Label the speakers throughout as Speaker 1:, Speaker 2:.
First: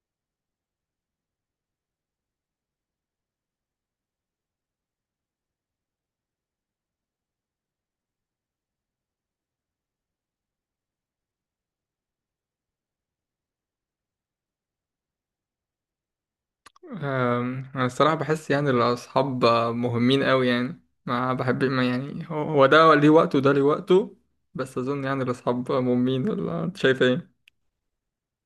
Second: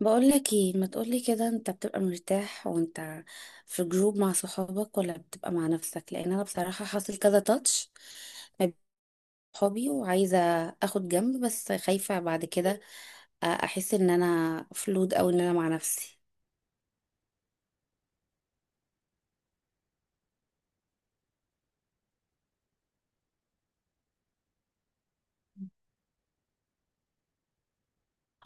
Speaker 1: بقولك ايه، ما تقولي كده. انت بتبقى مرتاح وانت في جروب مع صحابك، ولا بتبقى مع نفسك؟ لان انا بصراحة حاصل كذا تاتش ما بين صحابي، وعايزة اخد جنب، بس خايفة بعد كده احس ان انا فلود، او ان انا مع نفسي.
Speaker 2: انا الصراحه بحس يعني الاصحاب مهمين قوي، يعني ما بحب، ما يعني هو ده ليه وقته وده ليه وقته. بس اظن يعني الاصحاب مهمين، ولا انت شايف ايه؟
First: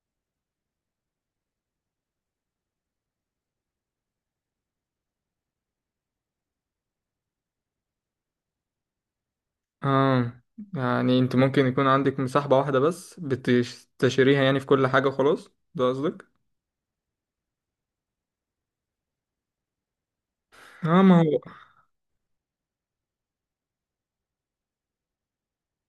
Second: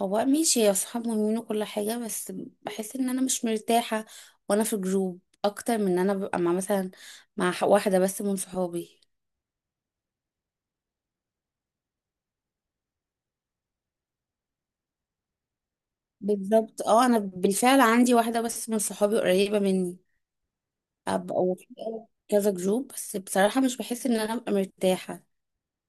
Speaker 1: هو ماشي يا صحاب مهمين وكل حاجة، بس بحس ان انا مش مرتاحة وانا في جروب، اكتر من ان انا ببقى مع مثلا مع واحدة بس من صحابي.
Speaker 2: اه، يعني انت ممكن يكون عندك مصاحبه واحده بس بتستشيريها يعني في كل حاجه، خلاص ده قصدك؟
Speaker 1: بالظبط، اه، انا بالفعل عندي واحدة بس من صحابي قريبة مني،
Speaker 2: اه، ما
Speaker 1: ابقى
Speaker 2: هو
Speaker 1: وفي كذا جروب، بس بصراحة مش بحس ان انا ابقى مرتاحة.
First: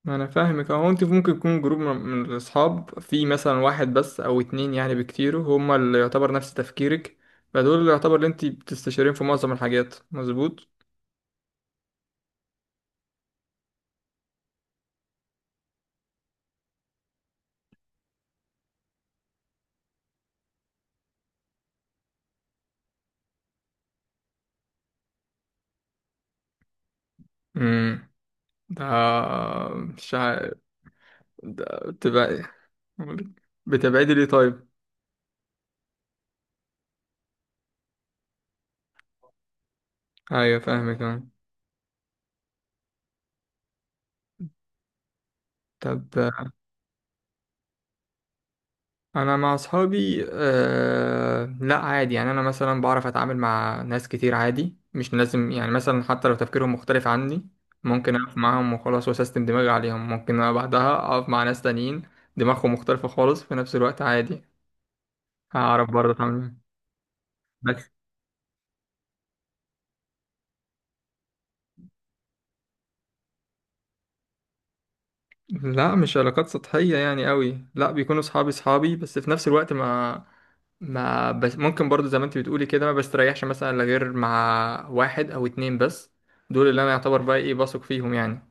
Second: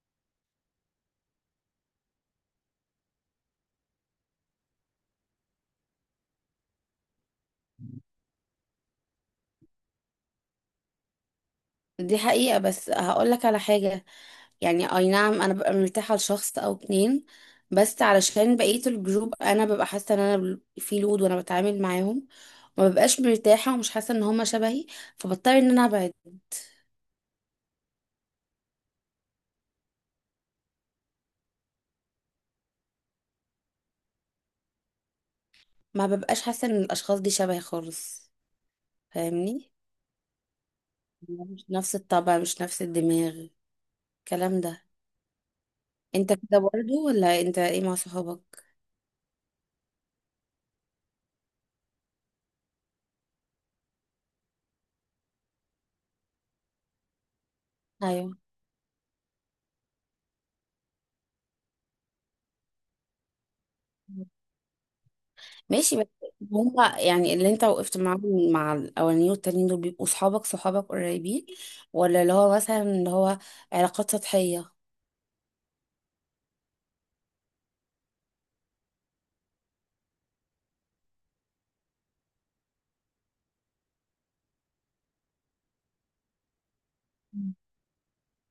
Speaker 2: ما انا فاهمك اهو، انت ممكن يكون جروب من الاصحاب، في مثلا واحد بس او اتنين يعني بكتير هما اللي يعتبر نفس تفكيرك، فدول اللي يعتبر اللي انت بتستشيرين في معظم الحاجات، مظبوط؟
Speaker 1: دي حقيقة، بس هقول لك على حاجة، يعني اي نعم انا ببقى مرتاحة لشخص او اتنين، بس علشان بقية الجروب انا ببقى حاسة ان انا في لود وانا بتعامل معاهم، ما ببقاش مرتاحة ومش حاسة ان هما شبهي، فبضطر ان انا ابعد.
Speaker 2: مم. آه، مش عارف. بتبقى، بتبعدي ليه طيب؟
Speaker 1: ما ببقاش حاسة ان الاشخاص دي شبهي خالص، فاهمني؟
Speaker 2: ايوه، فاهمك أنا.
Speaker 1: مش نفس الطبع، مش نفس الدماغ، الكلام ده.
Speaker 2: طب
Speaker 1: انت كده برضو، ولا انت ايه مع صحابك؟
Speaker 2: انا مع اصحابي، آه لا عادي، يعني انا مثلا بعرف اتعامل مع ناس كتير عادي، مش لازم يعني مثلا حتى لو تفكيرهم مختلف عني، ممكن
Speaker 1: ايوه،
Speaker 2: اقف معاهم وخلاص، واسيستم دماغي عليهم، ممكن أنا بعدها اقف مع ناس تانيين دماغهم مختلفة خالص، في نفس الوقت عادي هعرف
Speaker 1: ماشي، بس
Speaker 2: برضه اتعامل معاهم.
Speaker 1: هما يعني اللي انت
Speaker 2: بس
Speaker 1: وقفت معاهم مع الاولانيين والتانيين، دول بيبقوا صحابك صحابك قريبين، ولا اللي هو مثلا اللي هو علاقات سطحية؟
Speaker 2: لا مش علاقات سطحية يعني قوي، لا بيكونوا صحابي، بس في نفس الوقت ما، ما بس ممكن برضو زي ما انت بتقولي كده، ما بستريحش مثلا الا غير مع واحد او اتنين بس، دول اللي انا يعتبر بقى ايه،
Speaker 1: مم.
Speaker 2: بثق فيهم يعني.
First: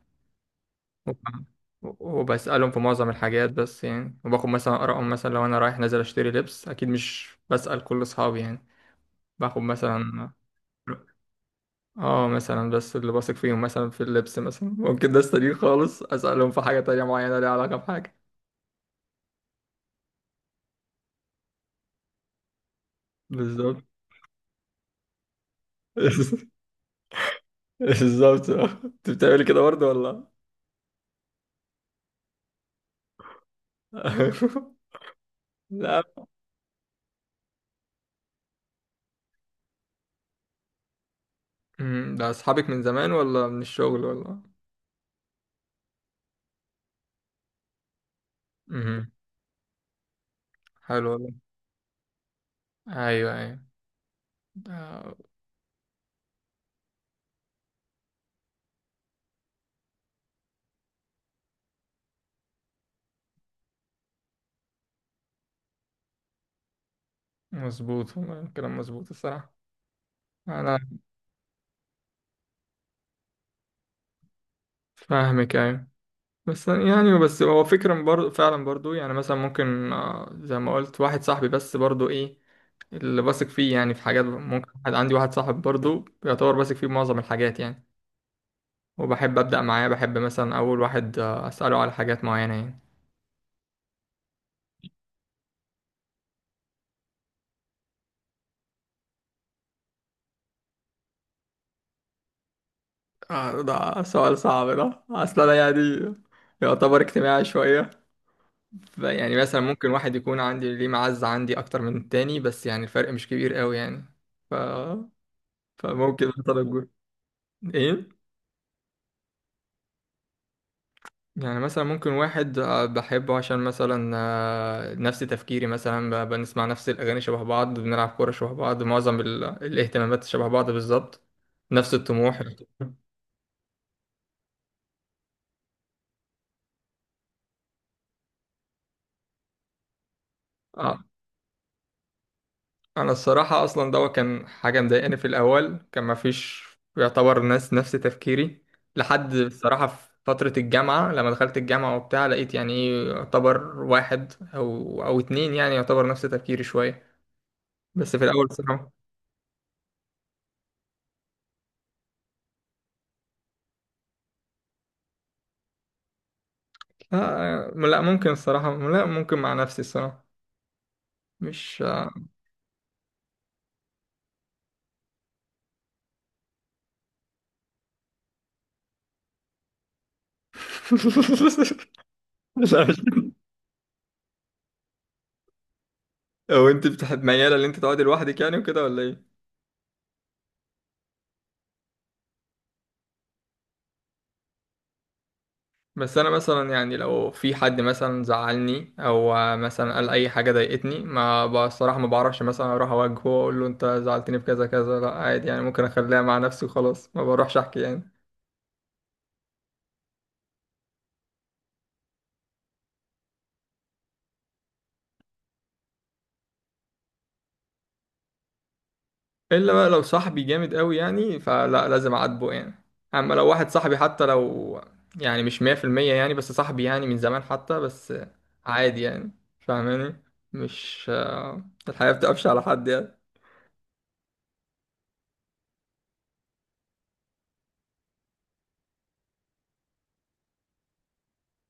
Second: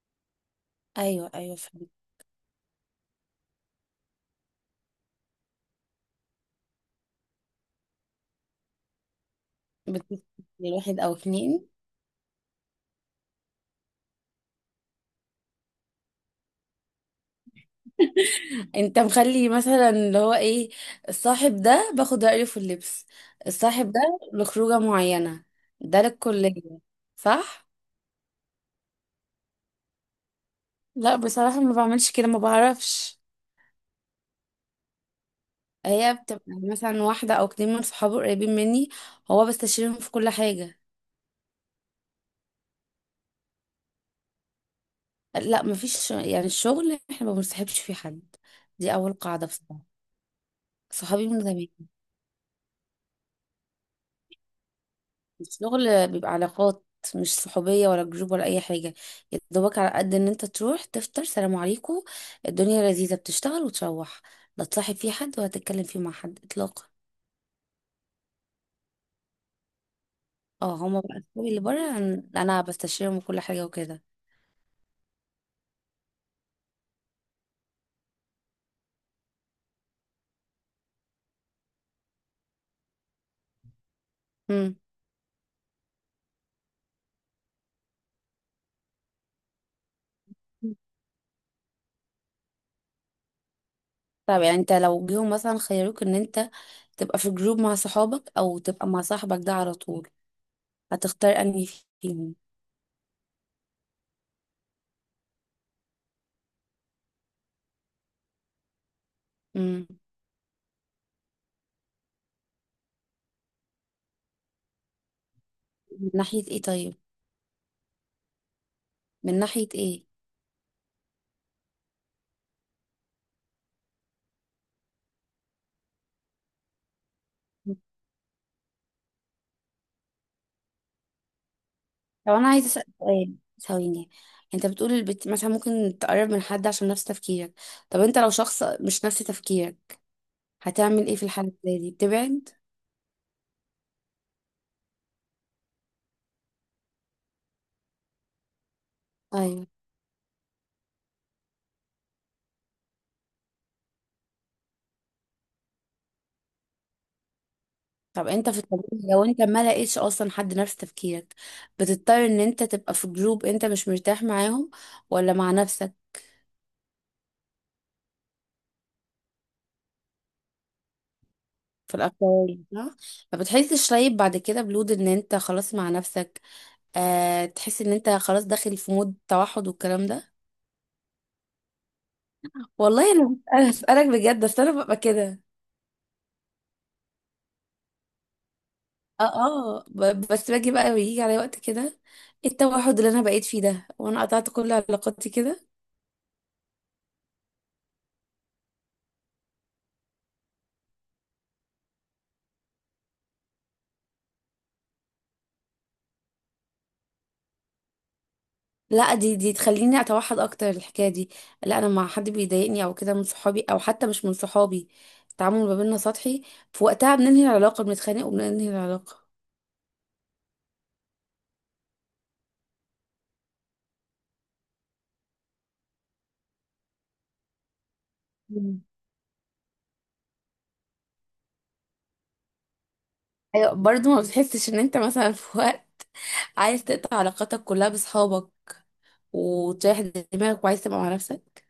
Speaker 1: ايوه ايوه، فهمت.
Speaker 2: وبسألهم في معظم الحاجات بس يعني، وباخد مثلا آرائهم، مثلا لو انا رايح نازل اشتري لبس اكيد مش بسأل كل اصحابي يعني، باخد
Speaker 1: بتبقى
Speaker 2: مثلا،
Speaker 1: واحد او اتنين.
Speaker 2: اه مثلا بس اللي بثق فيهم مثلا في اللبس، مثلا ممكن ده استدين خالص اسألهم في حاجة تانية معينة ليها علاقة بحاجة.
Speaker 1: انت مخلي مثلا اللي هو ايه، الصاحب ده باخد رأيه في اللبس،
Speaker 2: بالظبط.
Speaker 1: الصاحب ده لخروجة معينة، ده للكلية، صح؟
Speaker 2: بالظبط، اه. انت بتعملي كده برضه ولا؟
Speaker 1: لا بصراحة ما بعملش كده، ما بعرفش.
Speaker 2: لا.
Speaker 1: هي بتبقى مثلا واحدة أو اتنين من صحابه قريبين مني، هو بستشيرهم في كل حاجة.
Speaker 2: امم، ده اصحابك من زمان ولا من الشغل ولا؟
Speaker 1: لا مفيش، يعني الشغل احنا ما بنصاحبش فيه حد، دي
Speaker 2: امم،
Speaker 1: اول قاعدة بصراحة.
Speaker 2: حلو
Speaker 1: صحابي
Speaker 2: والله.
Speaker 1: من زمان.
Speaker 2: ايوه ايوه، ده
Speaker 1: الشغل بيبقى علاقات، مش صحوبية ولا جروب ولا أي حاجة. يا دوبك على قد إن أنت تروح تفطر، سلام عليكم، الدنيا لذيذة، بتشتغل وتروح، لا تصاحب فيه حد، ولا تتكلم فيه مع حد إطلاقا.
Speaker 2: مظبوط، والله كلام مظبوط الصراحه.
Speaker 1: اه،
Speaker 2: انا
Speaker 1: هما بقى صحابي اللي بره أنا، أنا بستشيرهم وكل حاجة وكده.
Speaker 2: فاهمك، ايوه. بس يعني، بس هو فكرة برضو فعلا برضو، يعني مثلا ممكن زي ما قلت واحد صاحبي بس، برضو ايه اللي بثق فيه يعني في حاجات، ممكن
Speaker 1: مم.
Speaker 2: واحد، عندي واحد صاحب برضو يعتبر بثق فيه معظم الحاجات يعني، وبحب ابدا معاه، بحب مثلا اول واحد اساله على حاجات معينه يعني.
Speaker 1: طب يعني أنت لو جيهم مثلا خيروك إن أنت تبقى في جروب مع صحابك، أو تبقى مع صاحبك ده على طول، هتختار أنهي فيهم؟
Speaker 2: ده سؤال صعب ده، اصل انا يعني يعتبر اجتماعي شويه. يعني مثلا
Speaker 1: امم،
Speaker 2: ممكن واحد يكون عندي ليه معزه عندي اكتر من التاني، بس يعني الفرق مش كبير قوي يعني. ف...
Speaker 1: من
Speaker 2: فممكن
Speaker 1: ناحية
Speaker 2: مثلا
Speaker 1: ايه
Speaker 2: اقول
Speaker 1: طيب؟
Speaker 2: ايه،
Speaker 1: من ناحية ايه؟
Speaker 2: يعني مثلا ممكن واحد بحبه عشان مثلا نفس تفكيري، مثلا بنسمع نفس الاغاني شبه بعض، بنلعب كوره شبه بعض، معظم الاهتمامات شبه بعض بالظبط، نفس
Speaker 1: طب
Speaker 2: الطموح.
Speaker 1: انا عايزة اسأل سؤال، ثواني. انت بتقول مثلا ممكن تقرب من حد عشان نفس تفكيرك. طب انت لو شخص مش نفس تفكيرك،
Speaker 2: آه،
Speaker 1: هتعمل ايه في الحالة اللي زي دي؟ بتبعد؟
Speaker 2: انا الصراحه اصلا ده كان حاجه مضايقاني في الاول، كان ما فيش يعتبر ناس نفس تفكيري، لحد
Speaker 1: ايوه.
Speaker 2: الصراحه في فتره الجامعه، لما دخلت الجامعه وبتاع لقيت يعني ايه، يعتبر واحد او اتنين يعني يعتبر نفس تفكيري شويه، بس في
Speaker 1: طب
Speaker 2: الاول
Speaker 1: انت في
Speaker 2: الصراحه.
Speaker 1: الطبيعي، لو انت ما لقيتش اصلا حد نفس تفكيرك، بتضطر ان انت تبقى في جروب انت مش مرتاح معاهم، ولا مع نفسك؟
Speaker 2: لا لا، ممكن الصراحه، لا ممكن مع نفسي الصراحه، مش
Speaker 1: في الاكتر؟ صح. ما بتحسش طيب بعد كده بلود ان انت خلاص مع نفسك؟ آه، تحس ان انت خلاص داخل في مود توحد والكلام ده.
Speaker 2: لا، مش
Speaker 1: والله انا، اسالك بجد، بس انا ببقى كده.
Speaker 2: او انت بتحب مياله ان انت تقعدي لوحدك يعني وكده ولا
Speaker 1: اه
Speaker 2: ايه؟
Speaker 1: اه، بس باجي بقى بيجي على وقت كده، إيه التوحد اللي انا بقيت فيه ده وانا قطعت كل علاقاتي كده.
Speaker 2: بس انا مثلا يعني لو في حد مثلا زعلني، او مثلا قال اي حاجه ضايقتني، ما بصراحه ما بعرفش مثلا اروح اواجهه واقول له انت زعلتني في كذا كذا، لا عادي يعني، ممكن اخليها مع نفسي وخلاص، ما بروحش احكي يعني.
Speaker 1: لا دي تخليني اتوحد اكتر، الحكايه دي. لا، انا مع حد بيضايقني او كده من صحابي، او حتى مش من صحابي، التعامل ما بيننا سطحي، في وقتها بننهي العلاقه، بنتخانق وبننهي العلاقه.
Speaker 2: الا بقى لو صاحبي جامد قوي يعني، فلا لازم اعاتبه يعني، اما لو واحد صاحبي حتى لو يعني مش 100% يعني، بس صاحبي يعني من زمان حتى، بس
Speaker 1: مم.
Speaker 2: عادي يعني، فاهماني؟ مش، الحياه بتقفش على حد يعني.
Speaker 1: ايوه، برضه ما بتحسش ان انت مثلا في وقت عايز تقطع علاقاتك كلها بصحابك، وتريح دماغك، وعايز تبقى مع نفسك؟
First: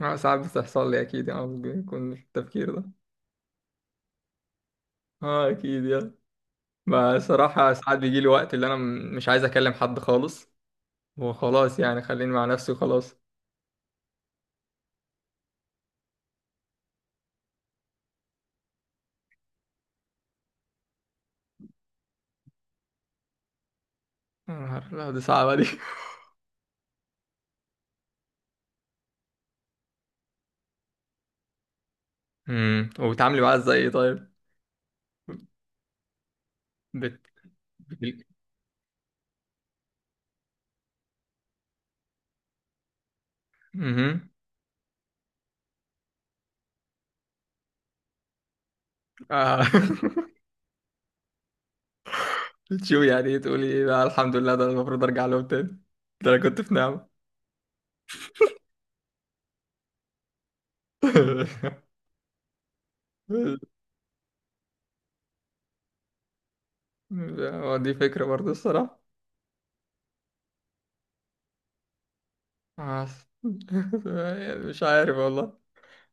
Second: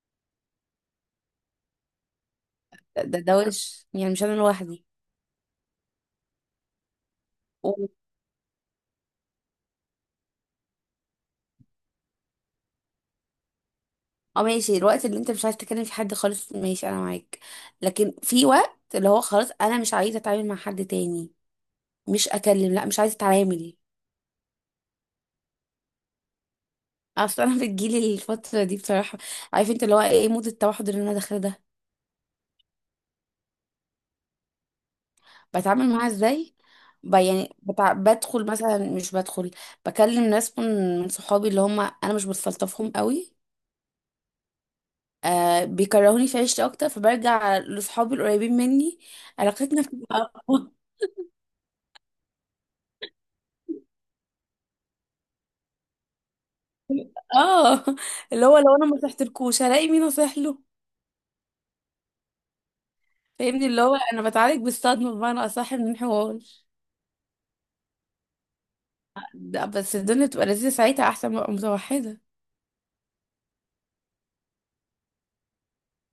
Speaker 2: ساعات بتحصل لي اكيد يعني، بيكون التفكير ده.
Speaker 1: ده ده وش، يعني مش انا لوحدي؟
Speaker 2: اه اكيد يعني، ما صراحة
Speaker 1: و-
Speaker 2: ساعات بيجي لي وقت اللي انا مش عايز اكلم حد خالص، وخلاص يعني خليني مع نفسي وخلاص.
Speaker 1: اه، ماشي، الوقت اللي انت مش عايز تكلم فيه حد خالص ماشي، انا معاك، لكن في وقت اللي هو خلاص انا مش عايزه اتعامل مع حد تاني، مش اكلم، لا مش عايزه اتعامل.
Speaker 2: يا نهار أبيض، دي صعبة دي.
Speaker 1: اصل انا بتجيلي الفتره دي بصراحه، عارف انت اللي هو ايه، مود التوحد اللي انا داخله ده.
Speaker 2: امم، وبتعاملي معاها ازاي إيه طيب؟
Speaker 1: بتعامل معاها ازاي؟
Speaker 2: بت
Speaker 1: يعني
Speaker 2: بت-
Speaker 1: بدخل مثلا، مش بدخل، بكلم ناس من صحابي اللي هم انا مش بستلطفهم قوي،
Speaker 2: مهم.
Speaker 1: آه، بيكرهوني في عيشتي اكتر، فبرجع لاصحابي القريبين مني،
Speaker 2: آه.
Speaker 1: علاقتنا بتبقى
Speaker 2: بتشوفي يعني ايه تقولي ايه بقى، الحمد لله ده أنا المفروض ارجع لهم تاني، ده انا كنت في نعمة.
Speaker 1: اه، اللي هو لو انا ما صحتلكوش هلاقي مين اصح له، فاهمني؟ اللي هو انا بتعالج بالصدمه، بمعنى اصح من الحوار.
Speaker 2: دي فكرة برضه الصراحة.
Speaker 1: لا بس الدنيا بتبقى لذيذه ساعتها، احسن ما ابقى متوحده.
Speaker 2: آه. مش عارف والله،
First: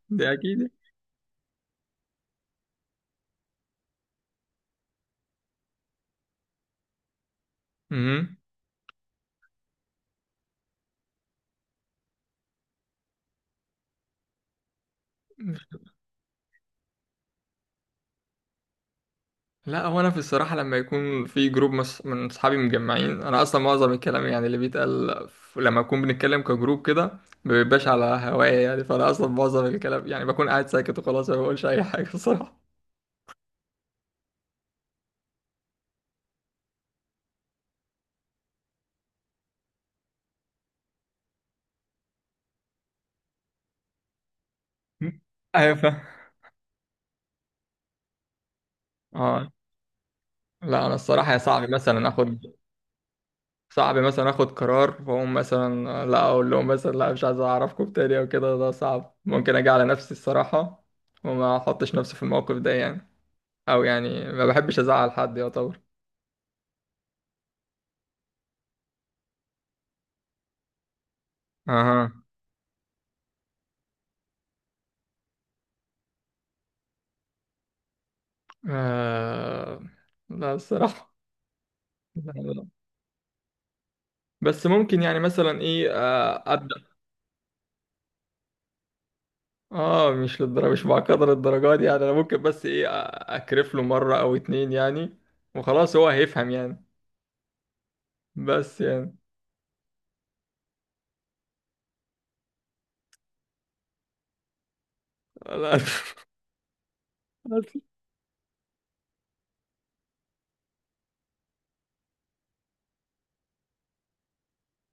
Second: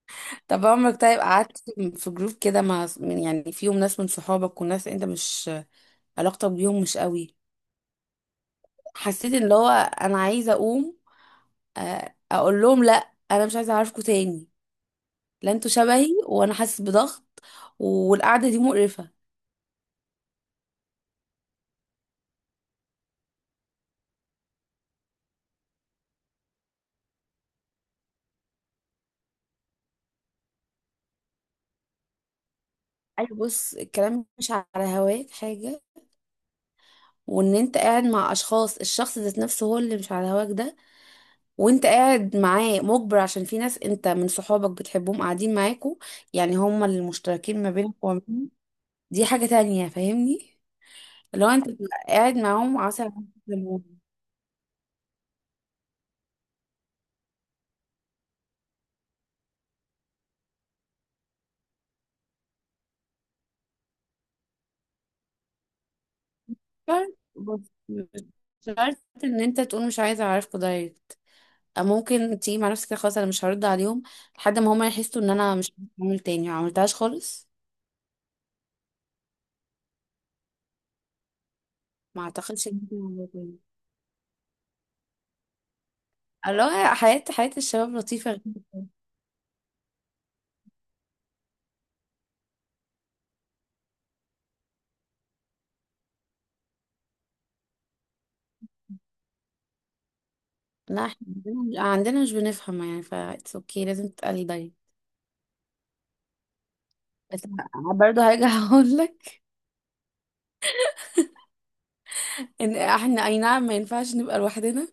Speaker 2: دي
Speaker 1: طب
Speaker 2: اكيد.
Speaker 1: عمرك طيب قعدت في جروب كده مع من، يعني فيهم ناس من صحابك وناس انت مش علاقتك بيهم مش قوي،
Speaker 2: مهم.
Speaker 1: حسيت ان اللي هو انا عايزه اقوم آه، اقول لهم لا انا مش عايزه اعرفكوا تاني، لا انتوا شبهي، وانا حاسس بضغط، والقعده دي مقرفه؟
Speaker 2: لا هو انا في الصراحه لما يكون في جروب من اصحابي مجمعين، انا اصلا معظم الكلام يعني اللي بيتقال، لما اكون بنتكلم كجروب كده ما بيبقاش على هوايا يعني، فانا اصلا معظم الكلام يعني بكون قاعد ساكت وخلاص، ما بقولش اي حاجه الصراحه.
Speaker 1: اي بص، الكلام مش على هواك حاجه، وان انت قاعد مع اشخاص، الشخص ذات نفسه هو اللي مش على هواك ده، وانت قاعد معاه مجبر عشان في ناس انت من صحابك بتحبهم قاعدين
Speaker 2: ايوه
Speaker 1: معاكوا،
Speaker 2: فاهم.
Speaker 1: يعني هما اللي مشتركين ما بينك وبينهم، دي حاجه
Speaker 2: اه
Speaker 1: تانية، فاهمني؟
Speaker 2: لا انا الصراحه يا
Speaker 1: لو انت
Speaker 2: صعب
Speaker 1: بتبقى
Speaker 2: مثلا
Speaker 1: قاعد
Speaker 2: اخد،
Speaker 1: معاهم عسل.
Speaker 2: صعب مثلا اخد قرار واقوم مثلا لا اقول لهم مثلا لا مش عايز اعرفكم تاني او كده، ده صعب ممكن اجي على نفسي الصراحه، وما احطش نفسي في الموقف ده يعني، او يعني ما بحبش ازعل حد يعتبر.
Speaker 1: عسل بس مش شرط ان انت تقول مش عايزه اعرفكوا دايركت،
Speaker 2: اها.
Speaker 1: ممكن تيجي مع نفسك كده خلاص انا مش هرد عليهم، لحد ما هما يحسوا ان انا مش بعمل تاني، ما عملتهاش خالص،
Speaker 2: آه لا الصراحة،
Speaker 1: ما
Speaker 2: لا لا.
Speaker 1: اعتقدش إن أنا هعملها تاني.
Speaker 2: بس ممكن يعني مثلا ايه، آه ابدا.
Speaker 1: الله، حياة حياة الشباب لطيفة جدا.
Speaker 2: اه مش للدرجة، مش بعقدر الدرجات دي يعني، انا ممكن بس ايه اكرف له مرة او اتنين يعني، وخلاص هو هيفهم يعني، بس يعني
Speaker 1: لا احنا عندنا مش بنفهم، يعني ف اتس اوكي، لازم تتقلي دايما.
Speaker 2: لا.
Speaker 1: بس
Speaker 2: بس.
Speaker 1: برضه هرجع اقول لك ان احنا اي نعم ما ينفعش نبقى لوحدنا،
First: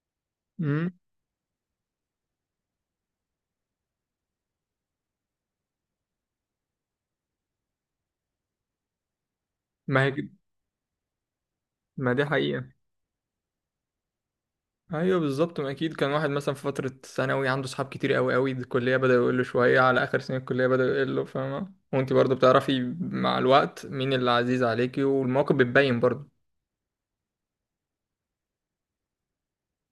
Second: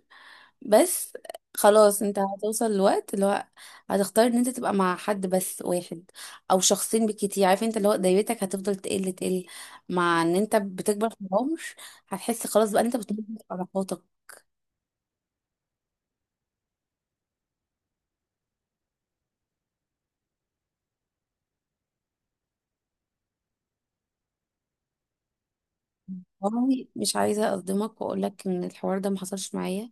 Speaker 2: مم.
Speaker 1: بس خلاص انت هتوصل لوقت اللي هو هتختار ان انت تبقى مع حد بس واحد، او شخصين بالكتير، عارف انت اللي هو دايرتك هتفضل تقل
Speaker 2: ما هي
Speaker 1: مع
Speaker 2: كده-
Speaker 1: ان انت بتكبر في العمر،
Speaker 2: ما دي
Speaker 1: هتحس
Speaker 2: حقيقة.
Speaker 1: خلاص بقى ان انت بتنضج في علاقاتك.
Speaker 2: ايوه بالظبط، ما اكيد كان واحد مثلا في فترة ثانوي عنده صحاب كتير قوي قوي، الكلية بدأ يقول له شوية، على اخر سنة الكلية بدأ يقول له، فاهمة؟ وانت برضه بتعرفي مع الوقت مين اللي عزيز عليكي، والمواقف بتبين برضه.
Speaker 1: والله مش عايزه اصدمك واقول لك ان الحوار ده ما حصلش معايا،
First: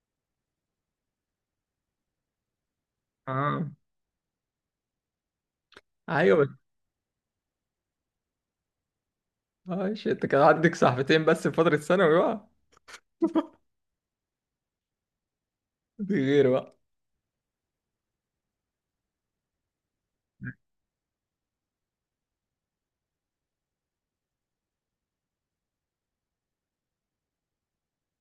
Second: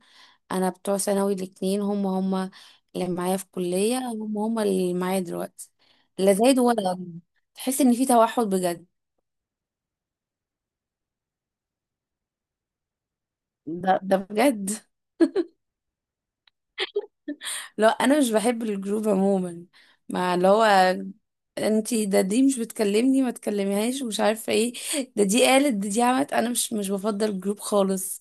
Speaker 1: انا بتوع ثانوي الاتنين هم هم اللي معايا في
Speaker 2: اه،
Speaker 1: الكليه، هم هم اللي معايا دلوقتي، لا
Speaker 2: ايوه بس.
Speaker 1: زايد ولا قل. تحس ان في توحد بجد.
Speaker 2: ماشي، انت كان عندك صاحبتين بس في فترة ثانوي بقى،
Speaker 1: ده ده بجد.
Speaker 2: دي غير بقى.
Speaker 1: لا انا مش بحب الجروب عموما، مع اللي هو انتي ده دي مش بتكلمني ما تكلميهاش ومش عارفه ايه، ده دي قالت ده دي عملت، انا مش بفضل الجروب خالص،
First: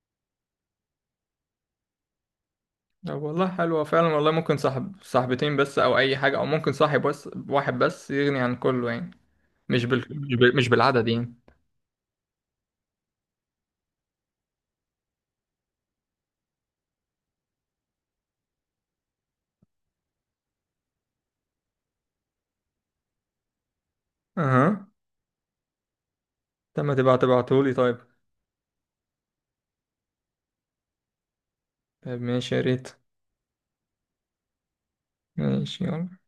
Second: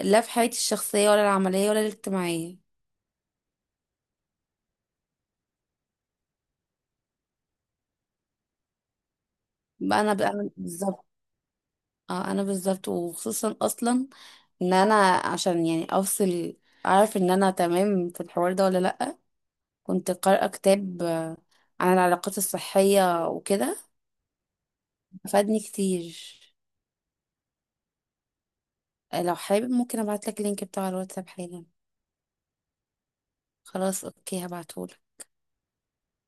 Speaker 1: لا في حياتي الشخصيه ولا العمليه ولا الاجتماعيه.
Speaker 2: طب والله حلوة فعلا والله، ممكن صاحب صاحبتين بس، او اي حاجة، او ممكن صاحب بس واحد بس يغني عن كله يعني،
Speaker 1: بقى انا، بقى أنا
Speaker 2: مش
Speaker 1: بالظبط.
Speaker 2: بالعدد يعني.
Speaker 1: اه انا بالظبط، وخصوصا اصلا ان انا عشان يعني افصل، اعرف ان انا تمام في الحوار ده ولا لا، كنت قارئه كتاب آه، عن العلاقات الصحيه وكده،
Speaker 2: اها.
Speaker 1: فادني كتير.
Speaker 2: طب ما تبقى تبعتهولي طيب.
Speaker 1: لو حابب ممكن ابعت لك اللينك بتاع الواتساب حالا.
Speaker 2: طيب ماشي، يا ريت.
Speaker 1: خلاص اوكي، هبعته.
Speaker 2: ماشي يلا.